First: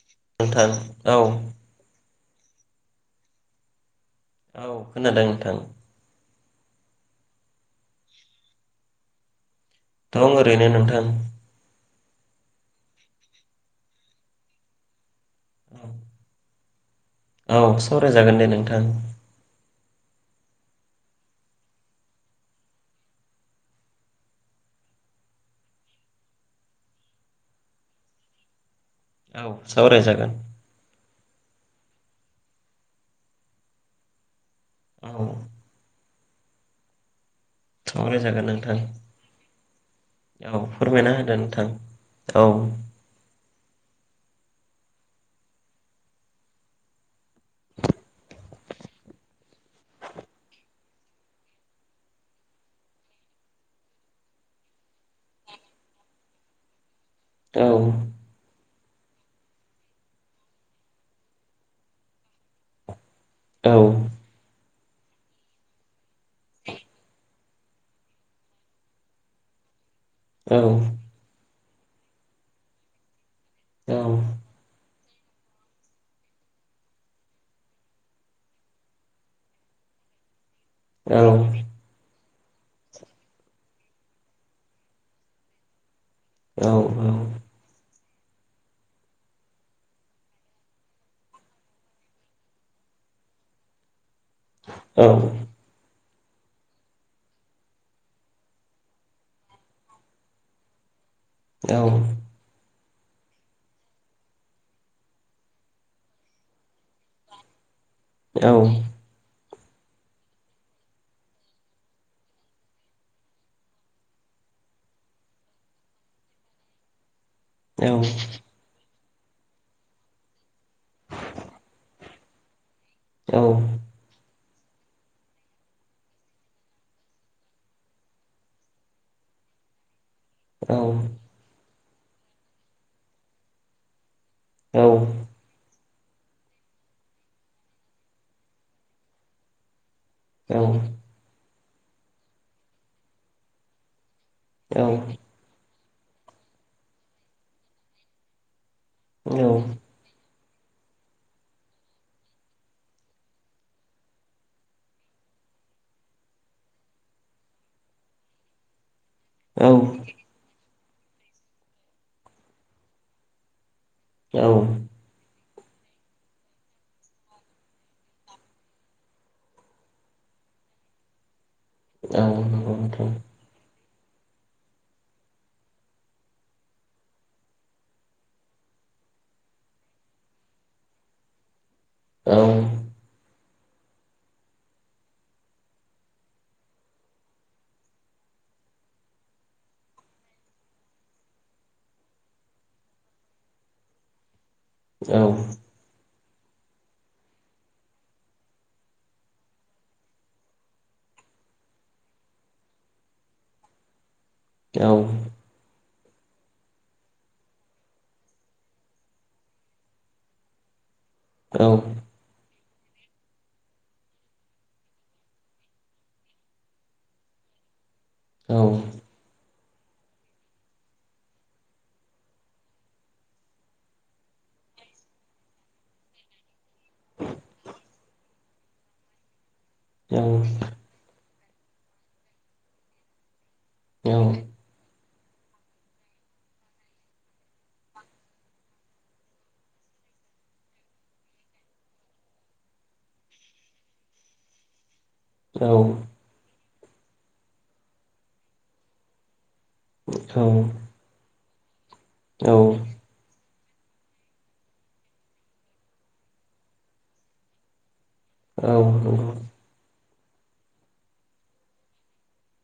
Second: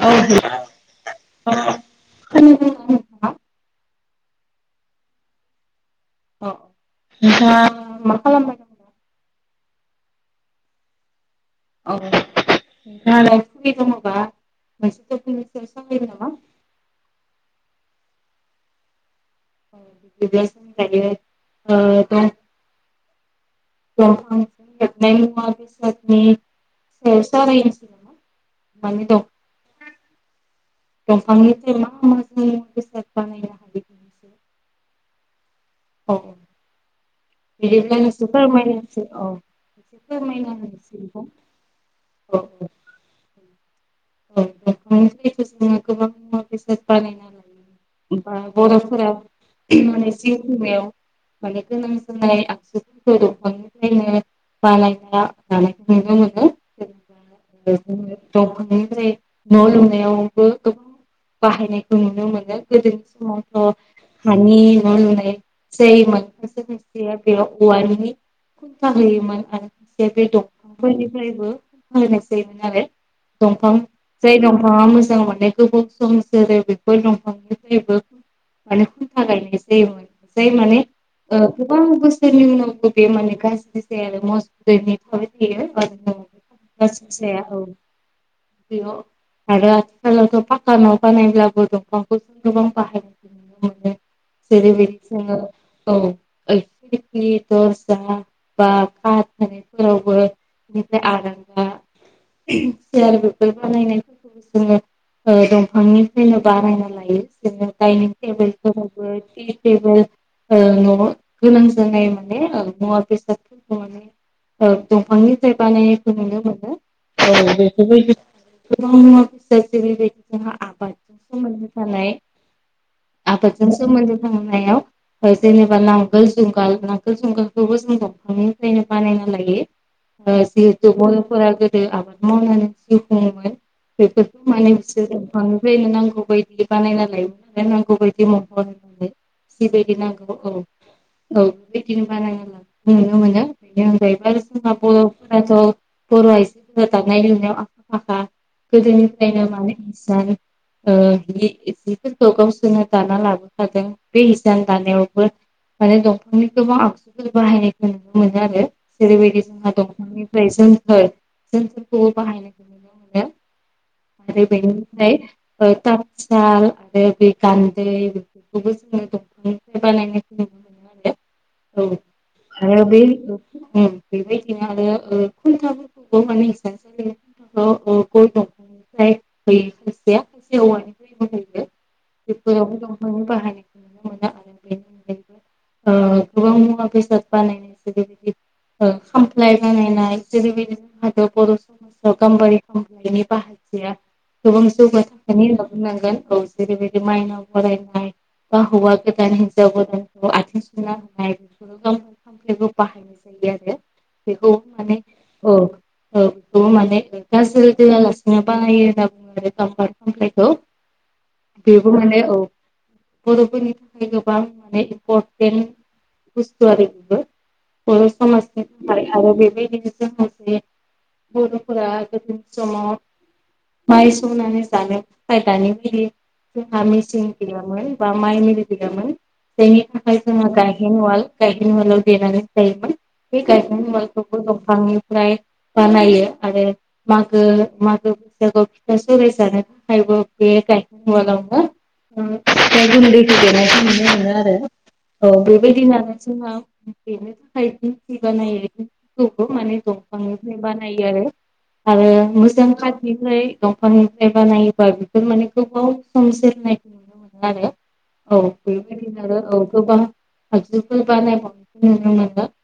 औ हेल' नोंथां औ। [unintelligible] औ खोनादों नोंथां। अ नोंथाङा मा खालामदों? दं ओरैनो नोंथां। [unintelligible] औ सावरायजागोन दे नोंथां। [unintelligible] [unintelligible] मानि दं। औ सावरायजागोन। दंफांनिफ्राय मा मा जों बेसाद बानायनो हा औ। औ। बिदिब्लानोसो सावरायजागोन नोंथां फोरमायनोसै औ। औ फोरमायना होदो नोंथां औ [unintelligible] [unintelligible] [unintelligible] [unintelligible] बानायायना [unintelligible] जानायखौ नुनो मोनो औ जेनेबा [unintelligible] [unintelligible] न' लुनायावबो गोबां बाहायनायखौ नुनो मोनो गोदोनि समाव। औ हानि मोन [unintelligible] खथ हो म [unintelligible] एसे बे औ दंफांफोरनिफ्रायबो फनाय जायोमोन आरो दंफां [unintelligible] औ जाय दंफाङा मोजां मोने गोबाव सम सोरो बेफोर दंफांनिफ्रायबो [unintelligible] जायोमोन जाय माने औ ओ बबा हसार नि न बेे मान गास दस मस [unintelligible] बसाया औ [unintelligible] बेयाव आरो आथिखालावथ' फाकानाव बानायब्लाबो दंफांखौ जों गोबां बाहाययो। औ औ [unintelligible] औ। [unintelligible] [unintelligible] औ। ज आरो बे [unintelligible] [unintelligible] बानायनायफोरखौबो जोङो दंफांनिफ्रायनो बानायायना लायो जोङो दाइनिं [unintelligible] ओ- न'आव गोनां जानाय माने ओ- मुवा बेसादफोरखौ माने औ- दंफांनिफ्राय बानायनायखौ नुनो मोनो औ बेफोरबायदि गोबां [unintelligible] फिससो बेबायदि जोंहा आबादजों सोमोन्दो [unintelligible] थानाय। आबादजों सोमोन्दो थांनायाव। जेनेबा नांगोल जुंगाल नांगोल जुंगालखौबो जों दंफांनिफ्रायनो बानायना लायो। ओ- जिहेतु बर'फोरा गोदो आबाद मावनानै जिउ खुङोमोन। बेफोरखौ माने बिसोरो दफांनिफ्रायनो नांगौ बायदि बानायना लायो। नांगौ बायदि मावबानो नाय जिबायदि नांगौखौ औ बेबायदिनो बानायनाय नुनो मोनो बेनि अनगायैबो जोंहा बर'फोराथ' बर' आइजोफोरा दानाय लुनायाव आखा फाखा गोदोनिफ्रायनो माने इसान ओ जिफोरखौ गावसोरनो दाना लाबोखादों बे हिसान दानायावबो माने दंफांनि गोबां आगजु बाहायनायखौ नुनो मोनो आरो जेरैबायदि जोंहा दंफांनिफ्राय सोमखोर जों जोंखौबो बाहायनायखौनो नुनो मोनो आरो बेनो ओमफ्राय ओ तातसाल आरो बे गान्दै बेखौबो जोङो दंफांनिफ्राय बानायनायखौ नुनो मोनो आरो। औ- आरो बे नोंथां। बेबायदिनो आरो ओ खुन्थाफोरखौबो माने इसान सालिआव गय दंफांनिफ्राय होयो खायसेया खायसे औवानिफ्रायबो हैयो। औ बेफोरावबो दंफां बाहायनायखौ नुनो मोनो आरो बेनि अनगायैबो ओ - [unintelligible] खामफ्लाय बानायनाय जेरैबायदि जों बर [unintelligible] गाम्बारि खामफ्लायनि बाहानाया सुबुं जौगाखांनायनि उनाव औ। जेरै बिदि माइनाव बरायनाय। बा हौवा गोदान हिनजाव गोदानखौ आथिं सुना होनाय बे गावामखौ बाहायनाय बिदि आरो बिखौ औ माने औ माने गाजोल दोआ लासिनो बाहायो होन्ना बुङो बे गाम्बारि खामफ्लायखौ। औ बेबो माने औ। बर'फोरनि थाखाय गोबां माने इम्परटेन्ट बुस्थु आरो बेबो। बर' औ समाजनिफ्राम आरो बेबादिनो लोगोसे बर ओ गोदोनि समाव माइ सौनानै जानो थाखाय दानि बादि जोंहा मिसिं गैयामोन बा माइ मिल गैयामोन। जायनि थाखाय जोंहा गायहेन उवाल गाहेन उवालाव देनानै जायोमोन। बे गायहेन औ उवालखौबो दंफांनिफ्राय बानायो। आरो मागो मागो फोरबोआव फिथा सौराय जागोन। थाखायबो बे गायहेन उवालावनो ओ फिथा गुनदैखौ देनायखौ नुनो मोनो आरो। औ बेबायदि [unintelligible] दंफांनिफ्राय बानायो आरो आरो औ मोजां नंगौ काटनिफ्राय दंफांनिफ्राय बानायोबा बेफोर माने गोबाव सम जोरनायखौ नुनो मोनो आरो। औ बेबायदिनो औ गोबां आगजुफोर बानायबावनाय नुनो मोनो। [inaudible]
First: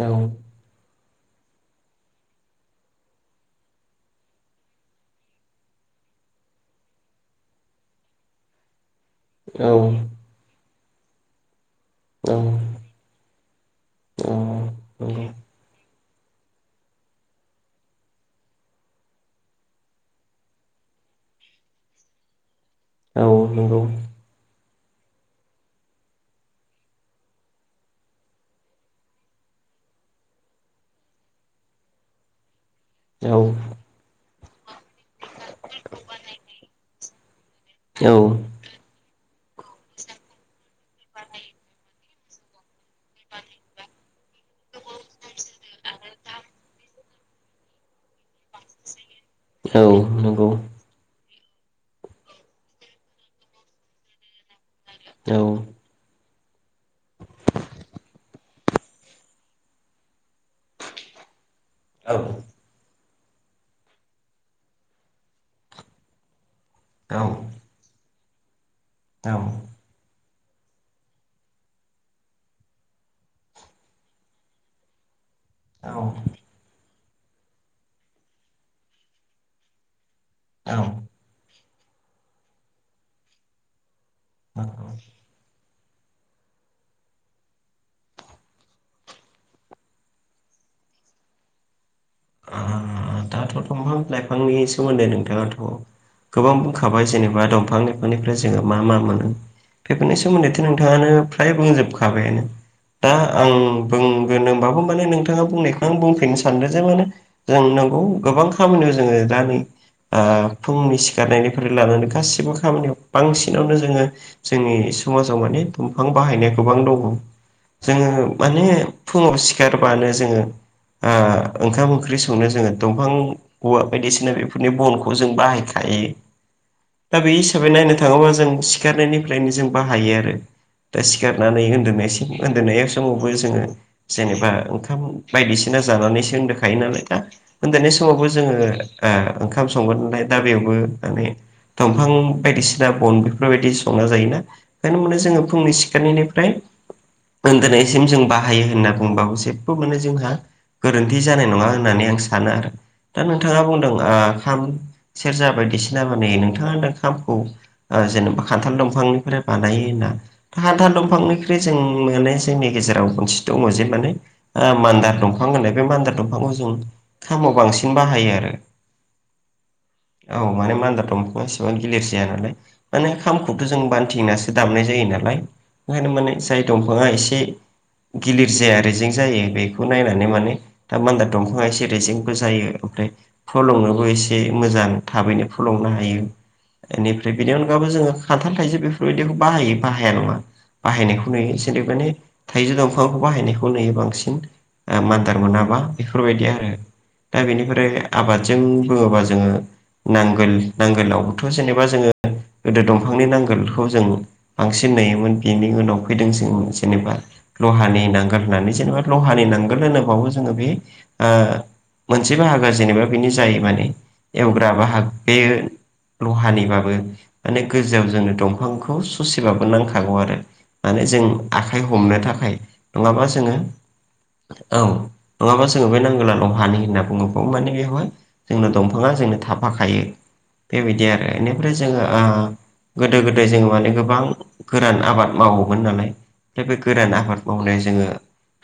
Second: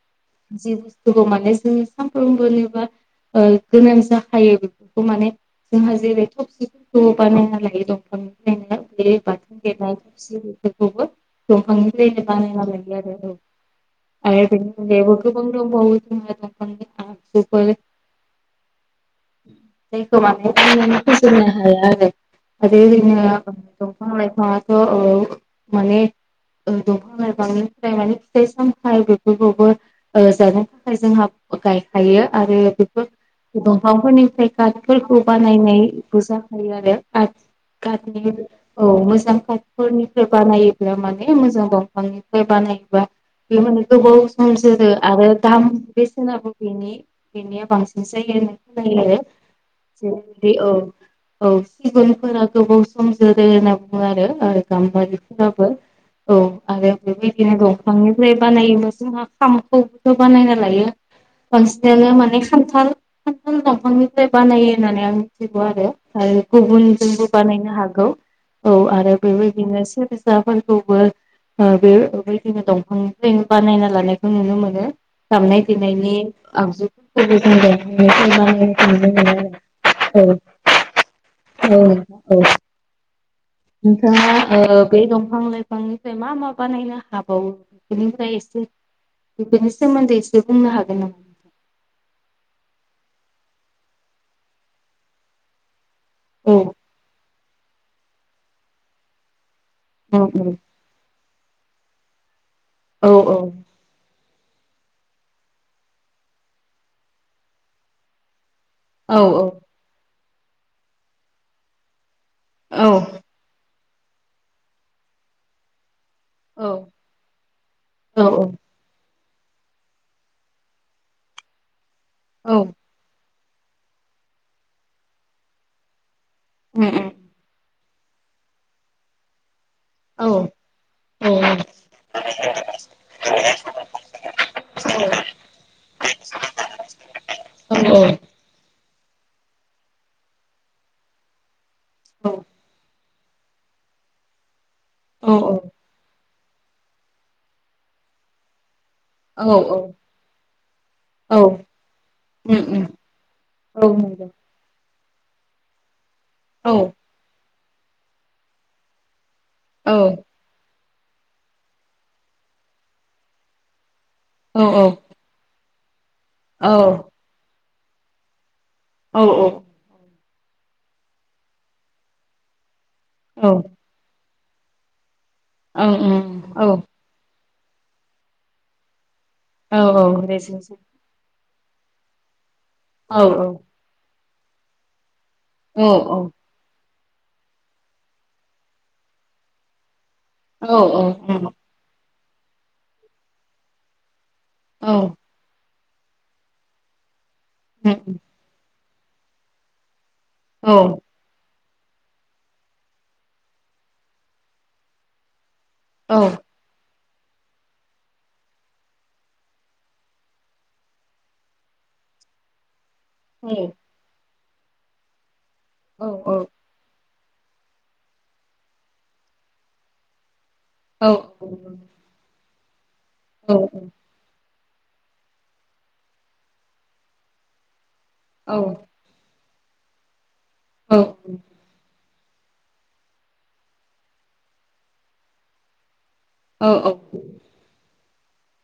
औ जि बुस्थुखौ माने जों सानफ्रोमबोनि ओ गोनां जाखायो बेफोरखौ माने जोंहा जेरै थबसिफोरखौ बानायना लायो दंफांनिफ्रायनो। बे बाथोन औ देनाय थबसि बेफोरखौबो दंफांनिफ्रायनो बानायना लायो आरो। औ आरोे बेनि औ अनगायैबो गोबां दंबावो जोंहा माखासे आगजु। जायखौ माने बुंनानै फोजोबनो हाया आरो। आरो इदिनो नंगौ औ दंफां लाइफाङाथ ओ माने ओ दंफां लाइफांनिफ्राय माने फिथाइ सामथाइ बेफोरखौबो ओ जानो थाखाय जोंहा गायखायो आरो बेफोर औ दंफांफोरनिफ्राय आर्ट फोरखौ बानायनायबो जाखायो आरो आर्ट। औ औ कातनि। औ मोजां काटफोरनिफ्राय बानायोब्ला माने मोजां दंफांनिफ्राय बानायोबा बे माने गोबाव सम जोरो आरो दाम बेसेनाबो बेनि बेनिया बांसिन जायो होननानै खोनायो आरो जेरैबायदि औ। औ सिगुनफोरा गोबाव सम जोरो होनना बुङो आरो ओ गामारिफोराबो [inaudible] औ आरो बेबायदिनो दंफांनिफ्राय बानायोबा जोंहा खाम खौबोथ बानायना लायो बांसिनानो माने खान्थाल खान्थाल दंफांनिफ्राय बानायो होननानै आं मिथिगौ आरो गुबुनजोंबो औ औ बानायनो हागौ औ आरो नंगौ। बेबायदिनो सेरजाफोरखौबो ओ बे बेबायदिनो दंफांनिफ्रायनो बानायना लानायखौ नुनो मोनो दामनाय ओ देनायनि आगजुफोरखौबो जों दंफांनिफ्राय बानायनाय नुनो मोनो आरो औ [inaudible] औ औ नोंथाङा ओ बे दंफां लाइफांनिफ्राय मा मा बानायनो हाबावो बेनिफ्राय एसे बेफोरनि सोमोन्दै एसे बुंनो हागोन नामा दाथ' दंफां लाइफांनि सोमोन्दै नोंथाङाथ गोबां औ बुंखाबाय जेनेबा दंफांनि निफ्राय जोङो मा मा मोनो बेफोरनि सोमोन्दैथ औ नोंथाङानो फ्राय बुंजोबखाबायनो औ दा आं बुंगोन होनबाबो माने नोंथाङा बुंनायखौ आं बुंफिननो सानदों जे माने जों नोंगौ गोबां खामानियाव जोङो औ दा नै ओ फुंनि सिखारनायनिफ्राय लानानै गासिब बो औ खामानियाव बांसिनावनो जोङो जोंनि समाजाव माने दंफां बाहायनाय गोबां दङ जोङो औ औ माने फुङाव सिखारबानो जोङो ओंखाम ओ ओंख्रि संनो औ औ जोङो दंफां औवा बायदिसिना बेफोरनि बनखौ जों बाहायखायो उम उम दा बे हिसाबै नायनो थाङोब्ला जों सिखारनायनिफ्रायनो जों बाहायो आरो दा उम उम औ सिखारनानै उन्दुनाय सिम उन्दुननाय समावबो जोङो जेनेबा ओंखाम बायदिसिना जानानै सो उन्दुखायो नालाय दा औ उन्दुनाय समावबो जोङो ओ ओंखाम संगोन नालाय दा बेयावबो ओ बे दंफां औ औ बायदिसिना बन बेफोरबायदि संना जायोना बेखायनो माने जोङो औ फुंनि सिखार नायनिफ्राय उन्दुनायसिम जों बाहायो होननानै बुंबाबो औ जेबो माने जोंहा गोरोन्थि जानाय नङा होननानै आं सानो उम आरो उम दा नोंथाङा बुंदों औ नंगौ खाम सेरजा बायदिसिना माने नोंथाङा होनदों खामखौ जेनेबा खान्थाल दंफांनिफ्राय बानायो औ ना हान्थाल दंफांनिख्रुइ जों माने जोंनि गेजेराव खनसे दङ जे माने औ मान्दार दंफां दंफां मानदार बे मानदार दंफांखौ औ ओं जों खामाव बांसिन बाहायो आरो औ औ औ माने मान्दार दंफआ एसेबां गिलिर जाया नालाय माने खामखौथ' जों बान्थिंनासग दामनाय जायो नालाय ओंखायनो माने ओं जाय औ दंफाङा एसे गिलिर जाया आरो जेंं जायो औ बेखौ औ नायनानै माने रेजेंसो दा मान्दार दंफाङा एसे रेजेंग जायो ओमफ्राय औ औ फलंनोबो एसे मोजां थाबैनो फ खुलुंनो औ हायो औ बेनिफ्राय बेनि अनगाबबो जोङो खान्थाल थाइज बेफोरबायदिखौ बाहायो बाहाया नङा औ औ औ औ बाहायनायखौ नुयो औ जेरै माने थाइजौ दंफांखौ बाहायनायखौ नुयो बांसिन औ मान आद मोना बेफोरबायदि आरो दा बेनिफ्राय आबाद जों बुङोबा जोङो नांगोल नांगोलाव थ' जेनेबा जोङो गोदो दंफांनि नांगोलखौ जों बांसिन नुयोमोन बेनि उनाव सफैदों जों जेनेबा लहानि नांगोल होननानै जेनेबा लहानि नांगोल होनोबावो जोङो बे मोनसे ज हागा जेनेबा बेनो जायो माने एवग्रा बा हाग बे लहानिबाबो माने गोजौआव जोंनो दंफांखौ ससेबाबो नांखागौ आरो माने जों आखाइ हमनो थाखाय नङाबा जोङो औ नङाबा जोङो बे नांगौलालं हानि होनना बुङोबाव माने बेवहाय जोंनो दंफां गोबां जोंनो थाफाखायो बेबायदि आरो बेनिफ्राय जोङो ओ गोदो गोदाय जों माने गोबां गोरान आबाद मावोमोमोन नालाय बे बे गोरान आबाद मावनाय जोङो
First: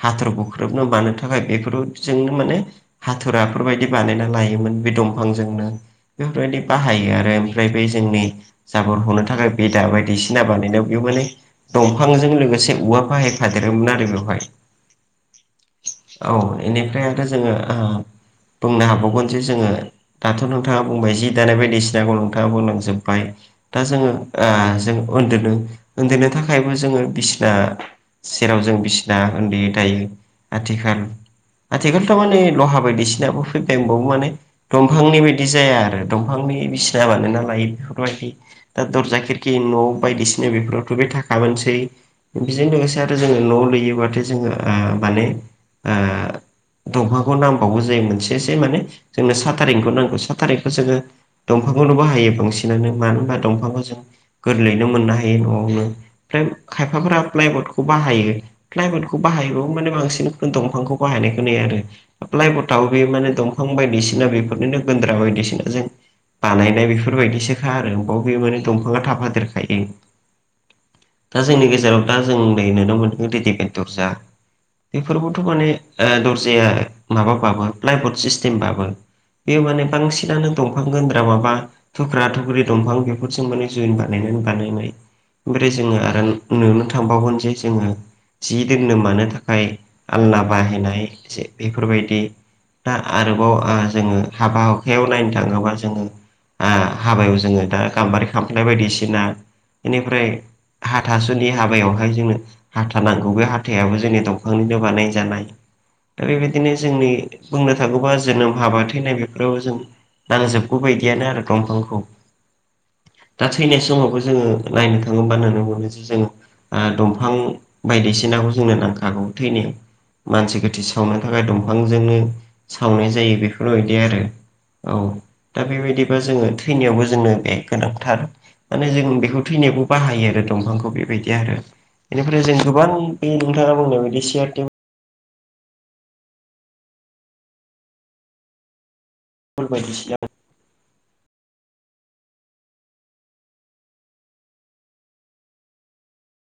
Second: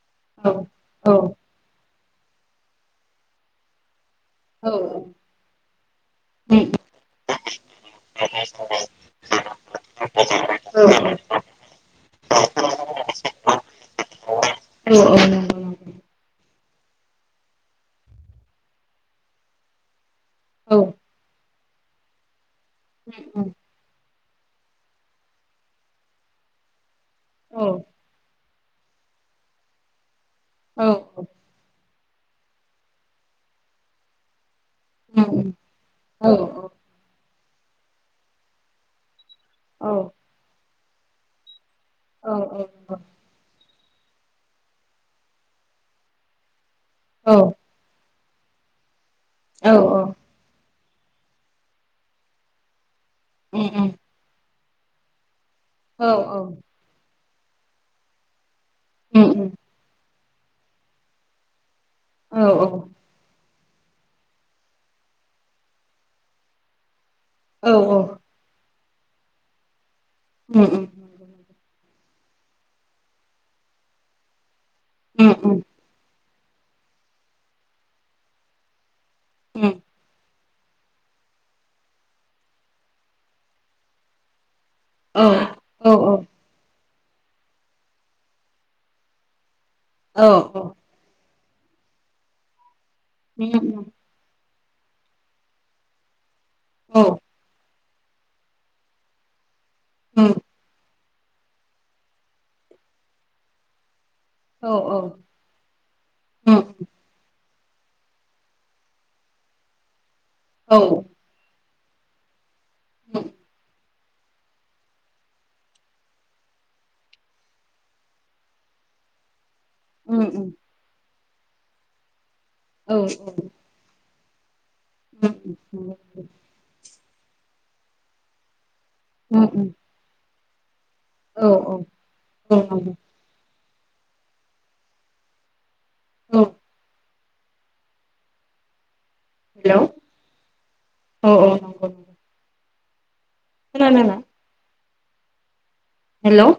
हाथर बुख्रुबनो मानो थाखाय बेफोर जोंनो माने हाथुराफोरबायायदि बानायना लायोमोन बे दंफांजोंनो बेफोरबायदि बाहायो आरो ओमफ्राय बे जोंनि जाबर हनो थाखाय बेदा बायदिसिना बानायनायाव बे माने दंफांजों लोगोसे औवा फाहायफादेरोमोन आरो बेवहाय औ औ औ इनिफ्राय आरोथ' जोङो ओ बुंनो हाबावगोन जे जोङो दाथ' नोंथाङा बुंबाय जि दानाय बायदिसिनाखौ नोंथाङा बुंलांजो जोब्बाय औ औ दा जोङो ओ जों उन्दुनो उन्दैनो थाखायबो जोङो बिसिना नंगौ सेराव जों बिसिना उन्दै दायो। आथिखाल आथिखाल थ' माने लहा बायदिसिनाफोर बायबो माने दंफांनि नंगौ बायदि जाया आरो औ दंफांनि बिस जा बानायना लायो बेफोरबादि दा दरजा खिरखि न' बायदिसिना बेफोरावथ' बे थाखामानोसै औ औ बेजों लोगोसे आरो जोङो न' लुयोबथाय जोङो ओ माने ओ दंफांखौ नांबावौ जायो मोनसेससे माने जोंनो औ साथारेंखौ नांगौ सा थारिखखौ जोङो दंफांखौनो बाहायो बांसिनानो मानो होनबा दंफांखौ जों गोरलैनो मोननो हायो न'आवनो ओमफ्राय खायफाफोरा प्लाइबडखौ बाहायो। प्लाइबर्डखौ औ औ बाहायबाबो माने बांसिन दंफांखौ बाहायनायखौ नुयो आरो प्लइबर्डाबो बे माने दंफां बायदिसिना बेफोरनिनो गन्द्रा बायदिसिना जों बानायनाय बेफोरबायदि बेसोखा आरो बाव बे माने दंफाङा थाफ देरखायो। उम उम दा जोंनि गेजेराव दा जों नै नुनो मोनदों रेडिमेट दरजा बेफोरबोथ' माने दर्जाया माबाबाबो प्लाइबर्ड सिस्टेमबाबो बेयो माने बांसिनानो दंफां गोन्द्रा माबा थुख्रा थुख्रि दंफां बेफोरजों माने जुइन बानायनानै बानायनाय। ओमफ्राय जोङो आरो नुनो थांबावगोन जे जोङो जि दोननो मानो थाखाय आलना बाहायनाय से बेफोरबायदि दा आरोबाव ओ जोङो हाबा हुखायाव नायनो थाङोबा जोङो ओ औ हाबायाव जोङो दा गाम्बारि खामफ्लाय बायदिसिना औ बेनिफ्राय हाथासुनि हाबायावहाय जोंनो हाथा नांगौ बे हाथायाबो जोंनि दं औ निनो बानाय जानाय दा बेबायदिनो उम जोंनि बुंनो थाङोबा जोनोम हाबा थैनाय बेफोराव जों औ नांजोबगौ बायदियानो आरो दंफांखौ। दा थैनाय समावबो जोङो नायनो थाङोबा नुनो मोनो जे जोङो ओ दंफां बायदिसिनाखौ जोंनो नांखागौ थैनायाव। उम उम मानसि गोथै सावनो थाखाय दंफांजोंनो औ सावनाय जायो बेफोरबायदि आरो औ उम दा बेबायदिबा जोङो थैनायावबो जोंनो बे गोनांथार। माने जों बेखौ उम थैनायावबो बाहायो आरो दंफांखौ बेबायदि औ आरो बेनिफ्राय औ जों गोबां नंगौ बे नोंथाङा बुंनाय बायदि सियार टेबोल औ हेलौ फोरखौ नुसै आरो औ औ नंगौ खोनादों ना? हेल'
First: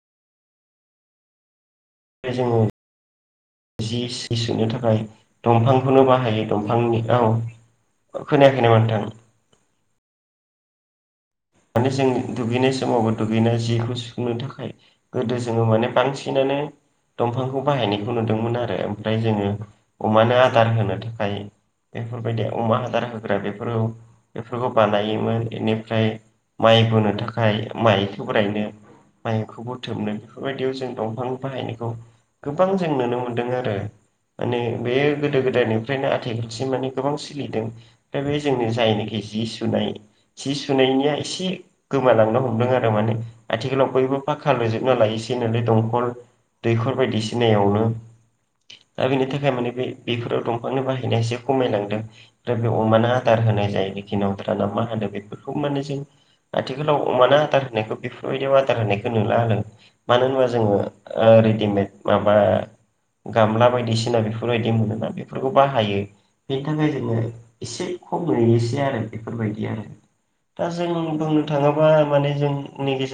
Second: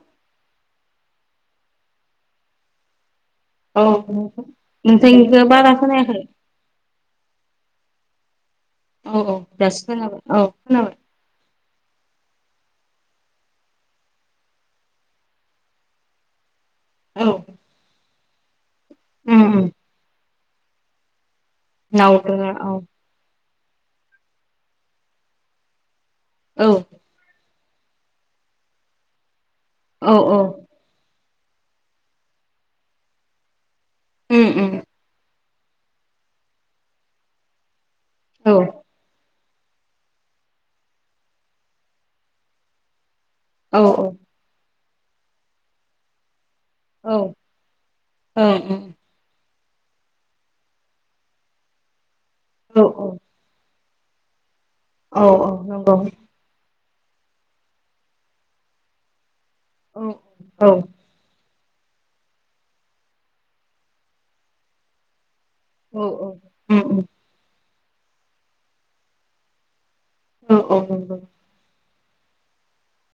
बे जोङो औ जि सि सुनो थाखाय नोंथांनिखौ बारा दंफांखौनो खोनायाखै बाहायो। दंफांनि औ खोनायाखै नामा नोंथां? औ औ दासो खोनाबाय औ खोनाबाय माने जों दुगैनाय समावबो दुगैनाय जिखौ सुनो थाखाय गोदो जोङो माने बांसिनानो औ दंफांखौ बाहायनायखौ नुदोंमोन आरो ओमफ्राय उम जोङो उम अमानो आदार होनो थाखाय। बेफोरबायदि नावदोंङो औ अमा [unintelligible] [unintelligible] बेफोरखौ बानायोमोन बेनिफ्राय औ माइ बोनो थाखाय गाय माइखौ लायनो माइखौ औ बुथुमनो औ बेफोरबायदियाव जों दंफां बाहायनाय गोबां जों नुनो मोनदों आरो उम माने उम बे गोदो गोदायनिफ्रायनो आथिखालसिम माने गोबां सोलिदों दा बे औ जोंनि जायनाखि जि सुनाय। सि सुनायनिया एसे गोमालांनो हमदों आरो माने औ आथिखालाव औ बयबो फाखा लुजोबना लायोसेै नालाय दंखल दैखर औ ओं बायदिसिनायावनो ओं दा बिनि थाखाय माने बे बेफोराव दंफांनि बाहायनाया एसे खमायलांदों। [unintelligible] औ अमानो आदार होनाय जायो बेखि नावद्रा नामा। औ औ नंगौ। आथिखालाव अमानो आदार होनायखौ बेफोरबायदियाव आदार होनायखौ नुला होदों औ मानो होनबा जोङो ओ रेडिमेड माबा गामला बायदिसिना बेफोरबायदि मोनोना बेफोरखौ बाहायो औ औ बेनि उम थाखाय उम जोङो एसे खम नुयोसै आरो बेफोरबायदि आरो। औ दा औ जों नंगौ बुंनो थाङोबा माने जोंनि गेजेराव